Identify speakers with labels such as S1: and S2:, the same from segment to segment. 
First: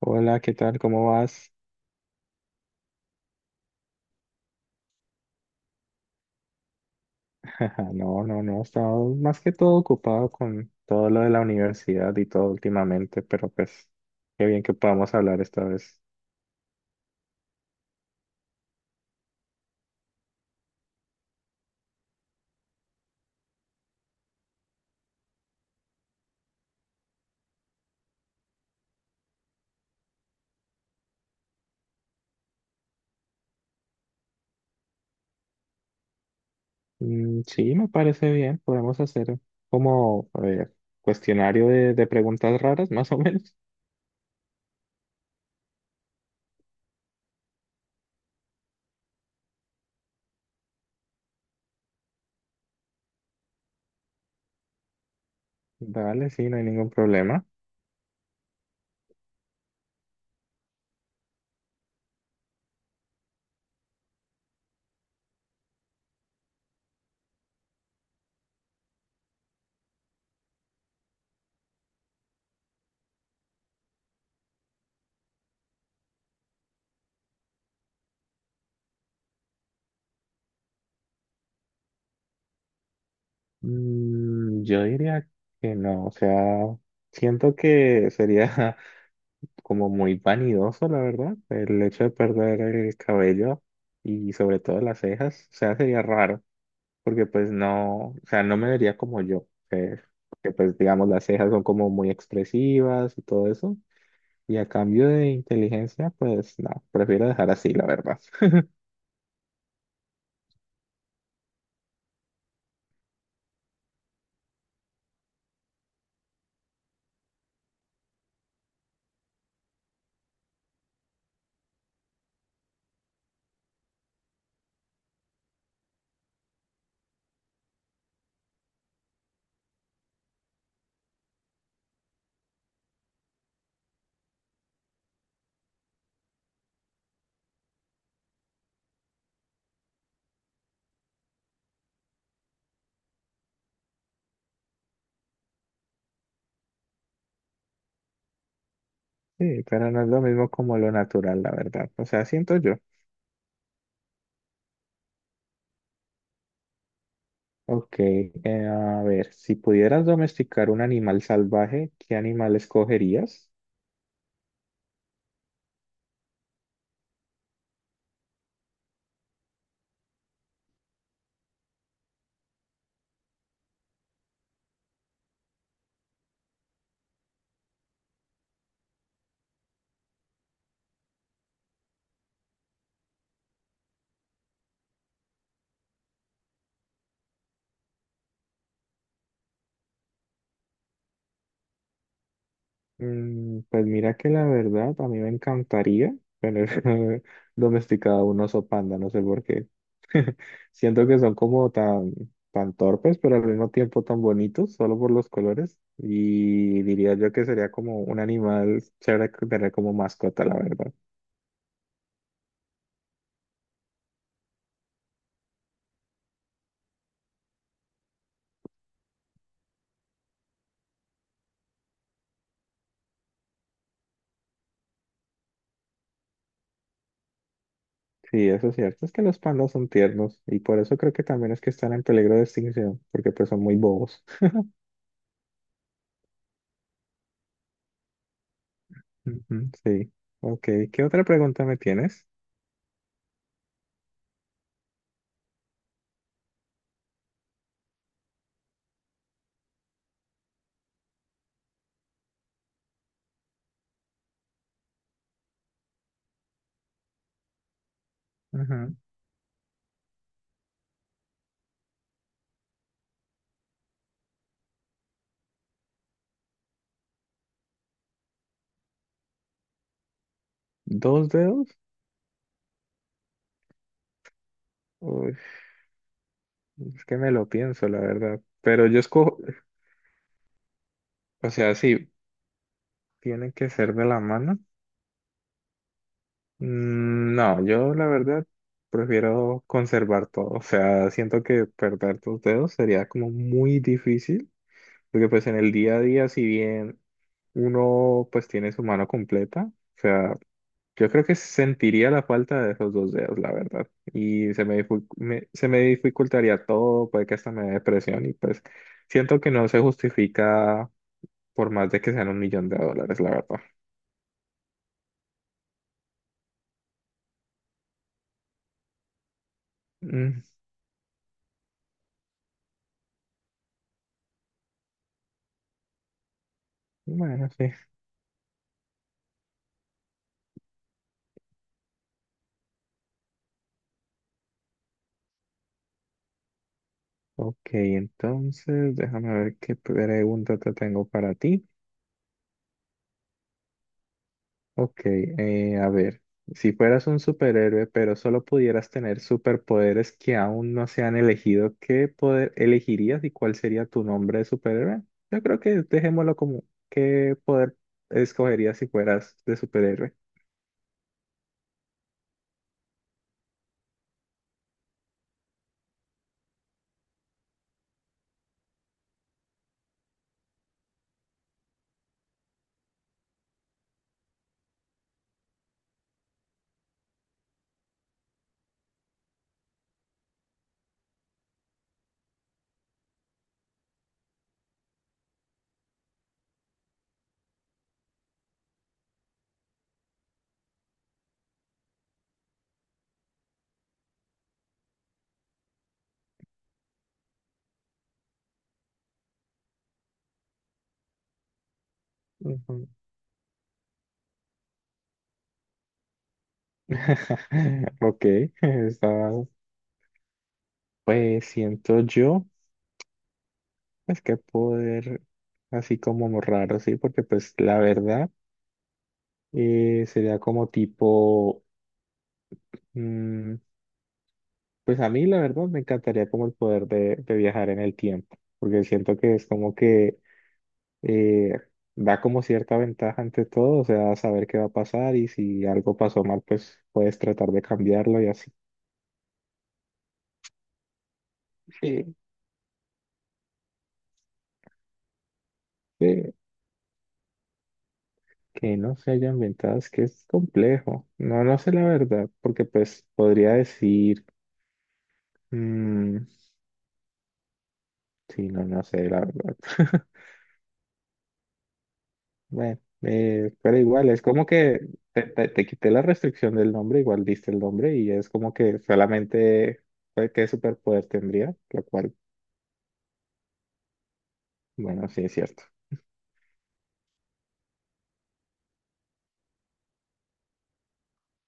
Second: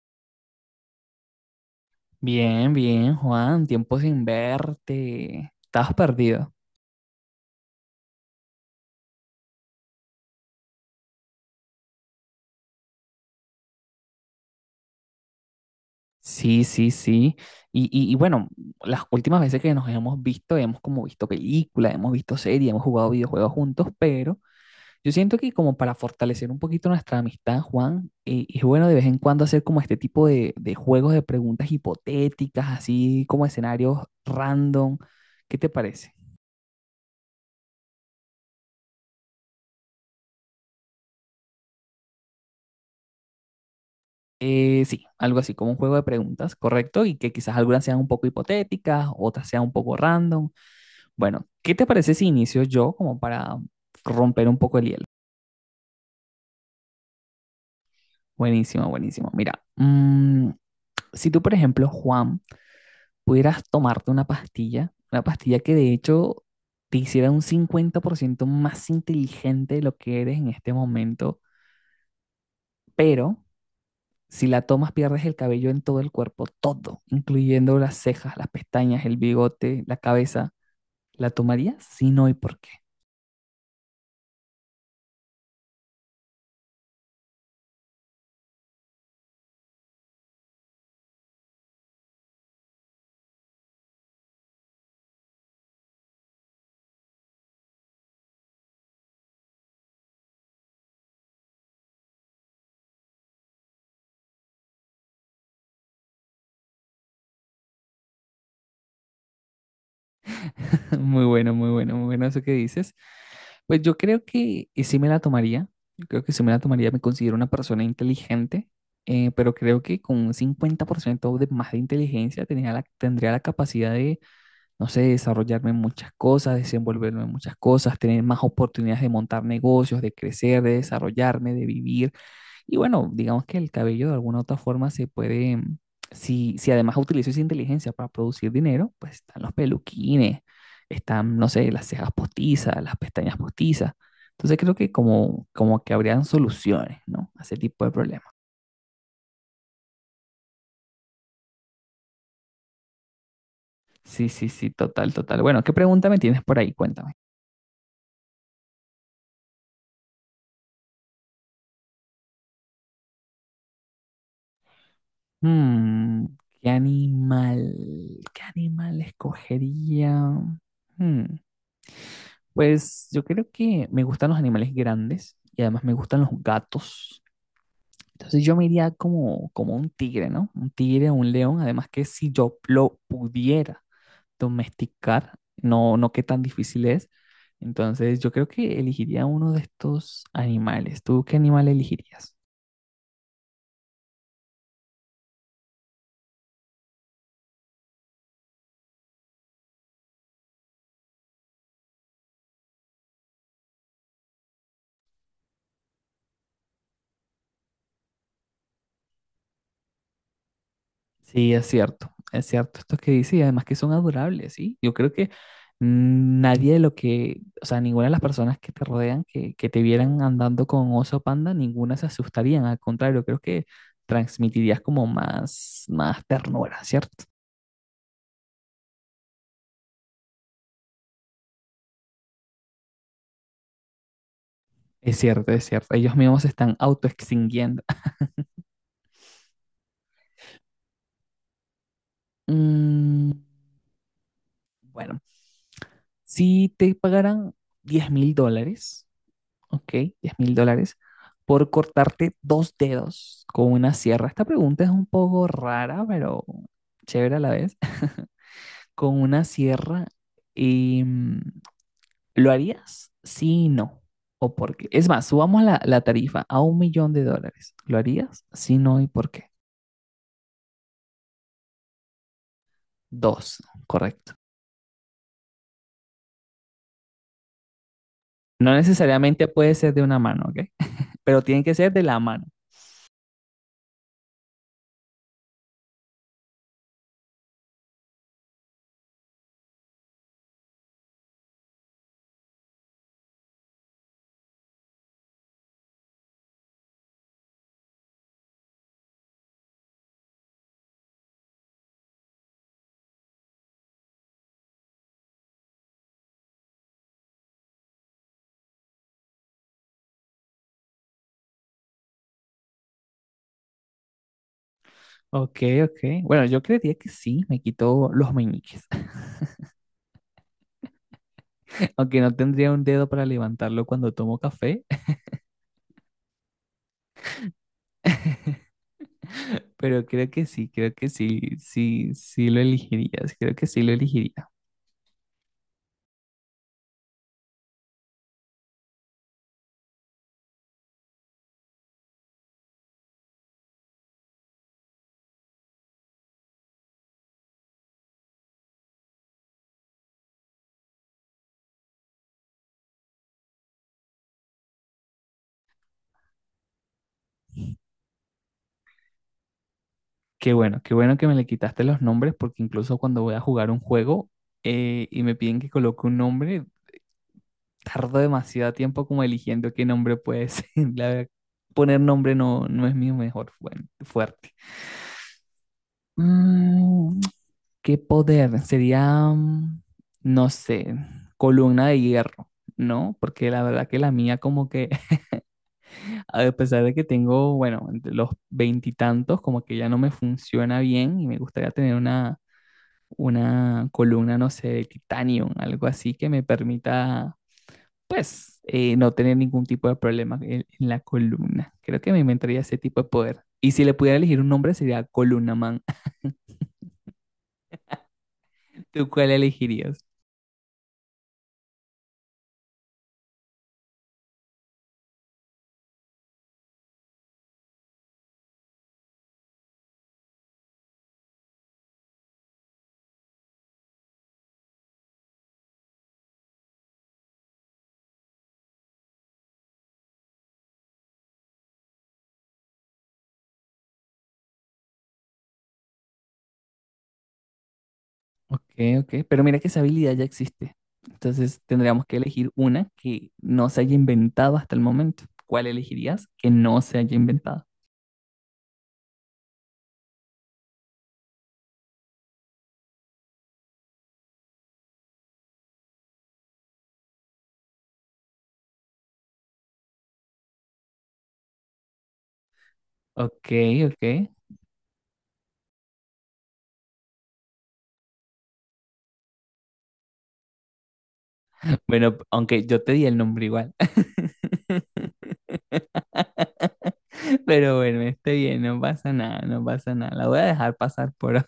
S1: Hola, ¿qué tal? ¿Cómo vas?
S2: Bien, bien, Juan, tiempo sin verte. Estabas perdido.
S1: No, no, no, he estado más que todo ocupado con todo lo de la universidad y todo últimamente, pero pues qué bien que podamos hablar esta vez.
S2: Sí, sí, sí. Y bueno, las últimas veces que nos hemos visto, hemos como visto películas, hemos visto series, hemos jugado videojuegos juntos, pero yo siento que como para fortalecer un poquito nuestra amistad, Juan, es bueno de vez en cuando hacer como este tipo de juegos de preguntas hipotéticas, así como escenarios random. ¿Qué te parece?
S1: Mm, sí, me parece bien, podemos hacer, como a ver, cuestionario de preguntas raras, más o menos.
S2: Sí, algo así como un juego de preguntas, correcto, y que quizás algunas sean un poco hipotéticas, otras sean un poco random. Bueno, ¿qué te parece si inicio yo como para romper un poco el hielo?
S1: Dale, sí, no hay ningún problema.
S2: Buenísimo, buenísimo. Mira, si tú, por ejemplo, Juan, pudieras tomarte una pastilla que de hecho te hiciera un 50% más inteligente de lo que eres en este momento, pero si la tomas pierdes el cabello en todo el cuerpo, todo, incluyendo las cejas, las pestañas, el bigote, la cabeza. ¿La tomaría? Sí, no, ¿y por qué?
S1: Yo diría que no, o sea, siento que sería como muy vanidoso, la verdad, el hecho de perder el cabello y sobre todo las cejas, o sea, sería raro, porque pues no, o sea, no me vería como yo, que pues digamos las cejas son como muy expresivas y todo eso, y a cambio de inteligencia, pues no, prefiero dejar así, la verdad.
S2: Muy bueno, muy bueno, muy bueno eso que dices. Pues yo creo que sí me la tomaría. Yo creo que sí me la tomaría. Me considero una persona inteligente, pero creo que con un 50% de más de inteligencia tendría la capacidad de, no sé, desarrollarme en muchas cosas, desenvolverme en muchas cosas, tener más oportunidades de montar negocios, de crecer, de desarrollarme, de vivir. Y bueno, digamos que el cabello de alguna u otra forma se puede, si, si además utilizo esa inteligencia para producir dinero, pues están los peluquines, están, no sé, las cejas postizas, las pestañas postizas. Entonces creo que como, como que habrían soluciones, ¿no? A ese tipo de problemas.
S1: Sí, pero no es lo mismo como lo natural, la verdad, o sea, siento yo.
S2: Sí, sí, sí, total, total. Bueno, ¿qué pregunta me tienes por ahí? Cuéntame.
S1: Ok, a ver, si pudieras domesticar un animal salvaje, ¿qué animal escogerías?
S2: Mm, ¿qué animal, qué animal escogería? Mm. Pues yo creo que me gustan los animales grandes y además me gustan los gatos. Entonces yo me iría como, como un tigre, ¿no? Un tigre o un león. Además que si yo lo pudiera domesticar, no, no qué tan difícil es. Entonces yo creo que elegiría uno de estos animales. ¿Tú qué animal elegirías?
S1: Pues mira que la verdad a mí me encantaría tener domesticado un oso panda, no sé por qué. Siento que son como tan, tan torpes, pero al mismo tiempo tan bonitos, solo por los colores. Y diría yo que sería como un animal chévere que tener como mascota, la verdad.
S2: Sí, es cierto esto que dice y además que son adorables, ¿sí? Yo creo que nadie de lo que, o sea, ninguna de las personas que te rodean, que te vieran andando con oso panda, ninguna se asustarían, al contrario, creo que transmitirías como más, más ternura, ¿cierto?
S1: Sí, eso es cierto, es que los pandas son tiernos y por eso creo que también es que están en peligro de extinción, porque pues son muy bobos.
S2: Es cierto, es cierto, ellos mismos se están autoextinguiendo.
S1: Ujú, sí, ok. ¿Qué otra pregunta me tienes?
S2: Mm, bueno, si te pagaran $10,000, ok, $10,000, por cortarte dos dedos con una sierra. Esta pregunta es un poco rara, pero chévere a la vez.
S1: Ajá.
S2: Con una sierra, y, ¿lo harías? Sí, y no. ¿O por qué? Es más, subamos la tarifa a $1,000,000. ¿Lo harías? Sí, no, ¿y por qué?
S1: ¿Dos dedos?
S2: Dos, correcto.
S1: Es que me lo pienso, la verdad.
S2: No
S1: Pero yo escojo,
S2: necesariamente puede ser de una mano, ¿ok? Pero
S1: o
S2: tiene
S1: sea,
S2: que ser de
S1: sí,
S2: la mano.
S1: tiene que ser de la mano. Mm, no, yo la verdad prefiero conservar todo. O sea, siento que perder tus dedos sería como muy difícil, porque pues en el día a día, si bien uno pues tiene su mano completa, o sea, yo creo que sentiría la falta de esos dos dedos, la verdad. Y se me dificultaría todo, puede que hasta me dé depresión y pues siento que no se justifica por más de que sean 1 millón de dólares, la verdad.
S2: Ok, ok. Bueno, yo creería que sí, me quitó los meñiques.
S1: Mm,
S2: Aunque no tendría un dedo para levantarlo cuando tomo café,
S1: bueno, sí.
S2: pero creo que sí, sí, sí lo elegirías, creo que sí lo elegiría.
S1: Ok, entonces déjame ver qué pregunta te tengo para ti. Ok, a ver, si fueras un superhéroe, pero solo pudieras tener superpoderes que aún no se han elegido, ¿qué poder elegirías y cuál sería tu nombre de superhéroe? Yo creo que dejémoslo como, ¿qué poder escogerías si fueras de superhéroe?
S2: Qué bueno que me le quitaste los nombres, porque incluso cuando voy a jugar un juego y me piden que coloque un nombre, tardo demasiado tiempo como eligiendo qué nombre puede ser. La verdad, poner nombre no, no es mi mejor fuerte. Mm, ¿Qué poder? Sería, no sé, columna de hierro. No, porque la verdad que la mía como que, a pesar de que tengo, bueno, entre los veintitantos, como que ya no me funciona bien y me gustaría tener una columna, no sé, de titanio, algo así que me permita pues, no tener ningún tipo de problema en la columna. Creo que me inventaría ese
S1: Ujú.
S2: tipo de poder. Y si le pudiera elegir un nombre sería Columna Man.
S1: Ok,
S2: ¿Tú cuál
S1: está-
S2: elegirías?
S1: pues siento yo. Es que poder así como raro, sí, porque pues la verdad sería como tipo, mm, pues a mí la verdad me encantaría como el poder de viajar en el tiempo, porque siento que es como que eh, da como cierta ventaja ante todo, o sea, saber qué va a pasar y si algo pasó mal, pues puedes tratar de cambiarlo y así.
S2: Ok, ok. Pero mira que esa habilidad ya existe. Entonces tendríamos
S1: Sí,
S2: que elegir una que no se haya inventado hasta el momento. ¿Cuál elegirías
S1: sí,
S2: que no se haya inventado?
S1: que no se hayan ventajas, que es complejo. No, no sé la verdad, porque pues podría decir. Mm, sí, no, no sé, la verdad. Bueno,
S2: Ok,
S1: pero
S2: ok.
S1: igual, es como que te quité la restricción del nombre, igual diste el nombre y es como que solamente pues, qué superpoder tendría, lo cual,
S2: Bueno, aunque yo te di el nombre igual.
S1: bueno, sí es cierto.
S2: Pero bueno, esté bien, no pasa nada, no pasa nada. La voy a dejar pasar por hoy.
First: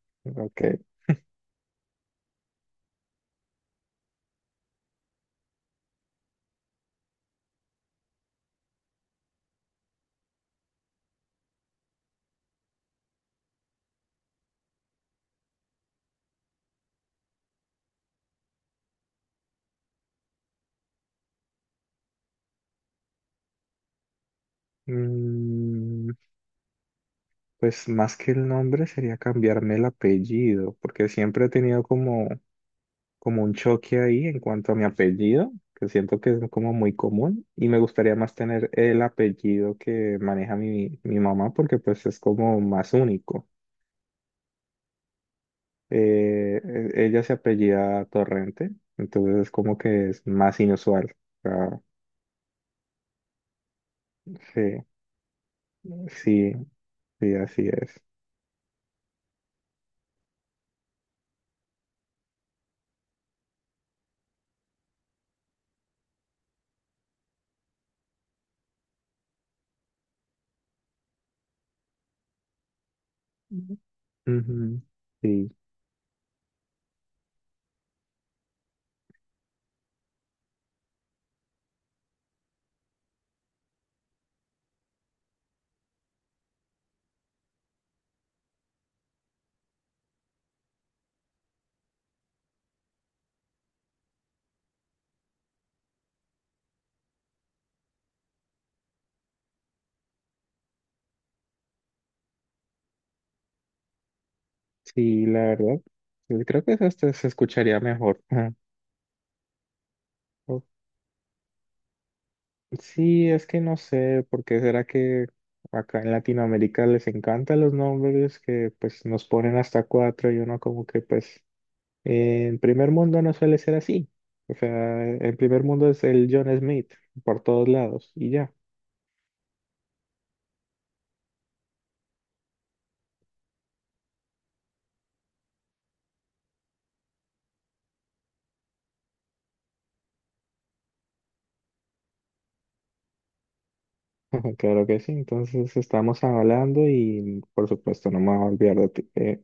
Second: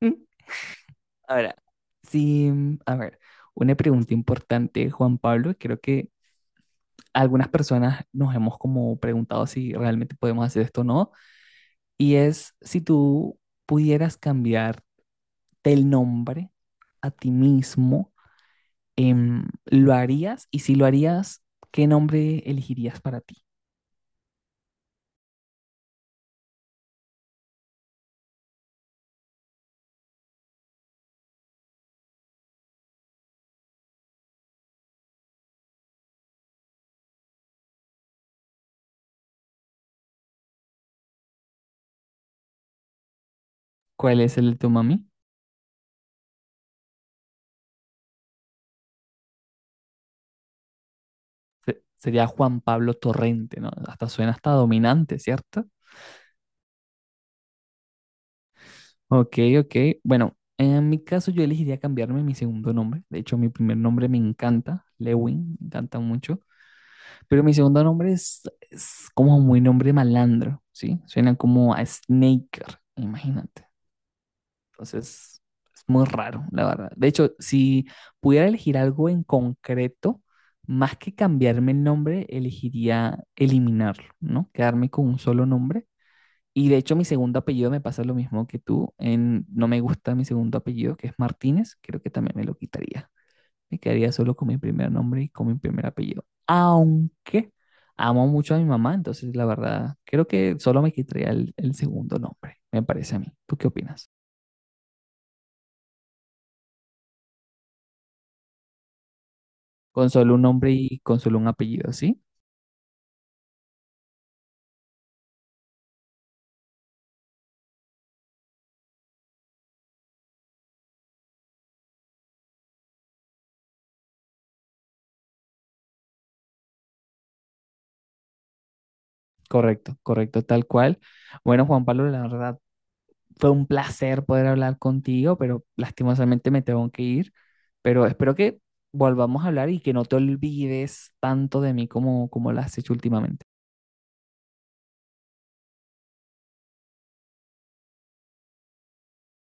S1: Ok.
S2: Ahora, sí, a ver, una pregunta importante, Juan Pablo, creo que algunas personas nos hemos como preguntado si realmente podemos hacer esto o no, y es si tú pudieras cambiarte el nombre a ti mismo, ¿lo harías? Y si lo harías, ¿qué nombre elegirías para ti?
S1: Mm, pues más que el nombre sería cambiarme el apellido, porque siempre he tenido como un choque ahí en cuanto a mi apellido, que siento que es como muy común y me gustaría más tener el apellido que maneja mi mamá porque pues es como más único.
S2: ¿Cuál es el de tu mami?
S1: Eh, Ella se apellida Torrente, entonces es como que es más inusual. O sea,
S2: Sería Juan Pablo Torrente, ¿no? Hasta suena hasta
S1: sí,
S2: dominante, ¿cierto?
S1: sí, sí, así es.
S2: Ok, ok. Bueno, en mi caso yo elegiría cambiarme mi segundo nombre. De hecho, mi primer nombre me encanta, Lewin, me encanta mucho. Pero mi segundo nombre es como muy nombre malandro, ¿sí? Suena como a Snaker, imagínate.
S1: Ujú. Ujú,
S2: Entonces,
S1: sí,
S2: es muy raro, la verdad. De hecho, si pudiera elegir algo en concreto, más que cambiarme el nombre, elegiría eliminarlo, ¿no? Quedarme con un solo nombre y de hecho mi segundo apellido me pasa lo mismo que tú. En, no me gusta mi segundo apellido, que es Martínez. Creo que también me lo quitaría. Me quedaría solo con mi primer nombre y con mi primer apellido. Aunque amo mucho a mi mamá, entonces la verdad, creo que solo me quitaría el segundo nombre, me parece a mí. ¿Tú qué opinas?
S1: sí, la verdad, yo creo que eso hasta se escucharía mejor.
S2: Con solo un nombre y con solo un apellido, ¿sí?
S1: Sí, es que no sé, porque será que acá en Latinoamérica les encantan los nombres que pues nos ponen hasta cuatro y uno como que pues en primer mundo no suele ser así. O sea, en primer mundo es el John Smith por todos lados y ya.
S2: Correcto, correcto, tal cual. Bueno, Juan Pablo, la verdad, fue un placer poder hablar contigo, pero lastimosamente me tengo que ir. Pero espero que volvamos a hablar y que no te olvides tanto de mí como, como lo has hecho últimamente.
S1: Claro que sí, entonces estamos hablando y por supuesto no me voy a olvidar de ti.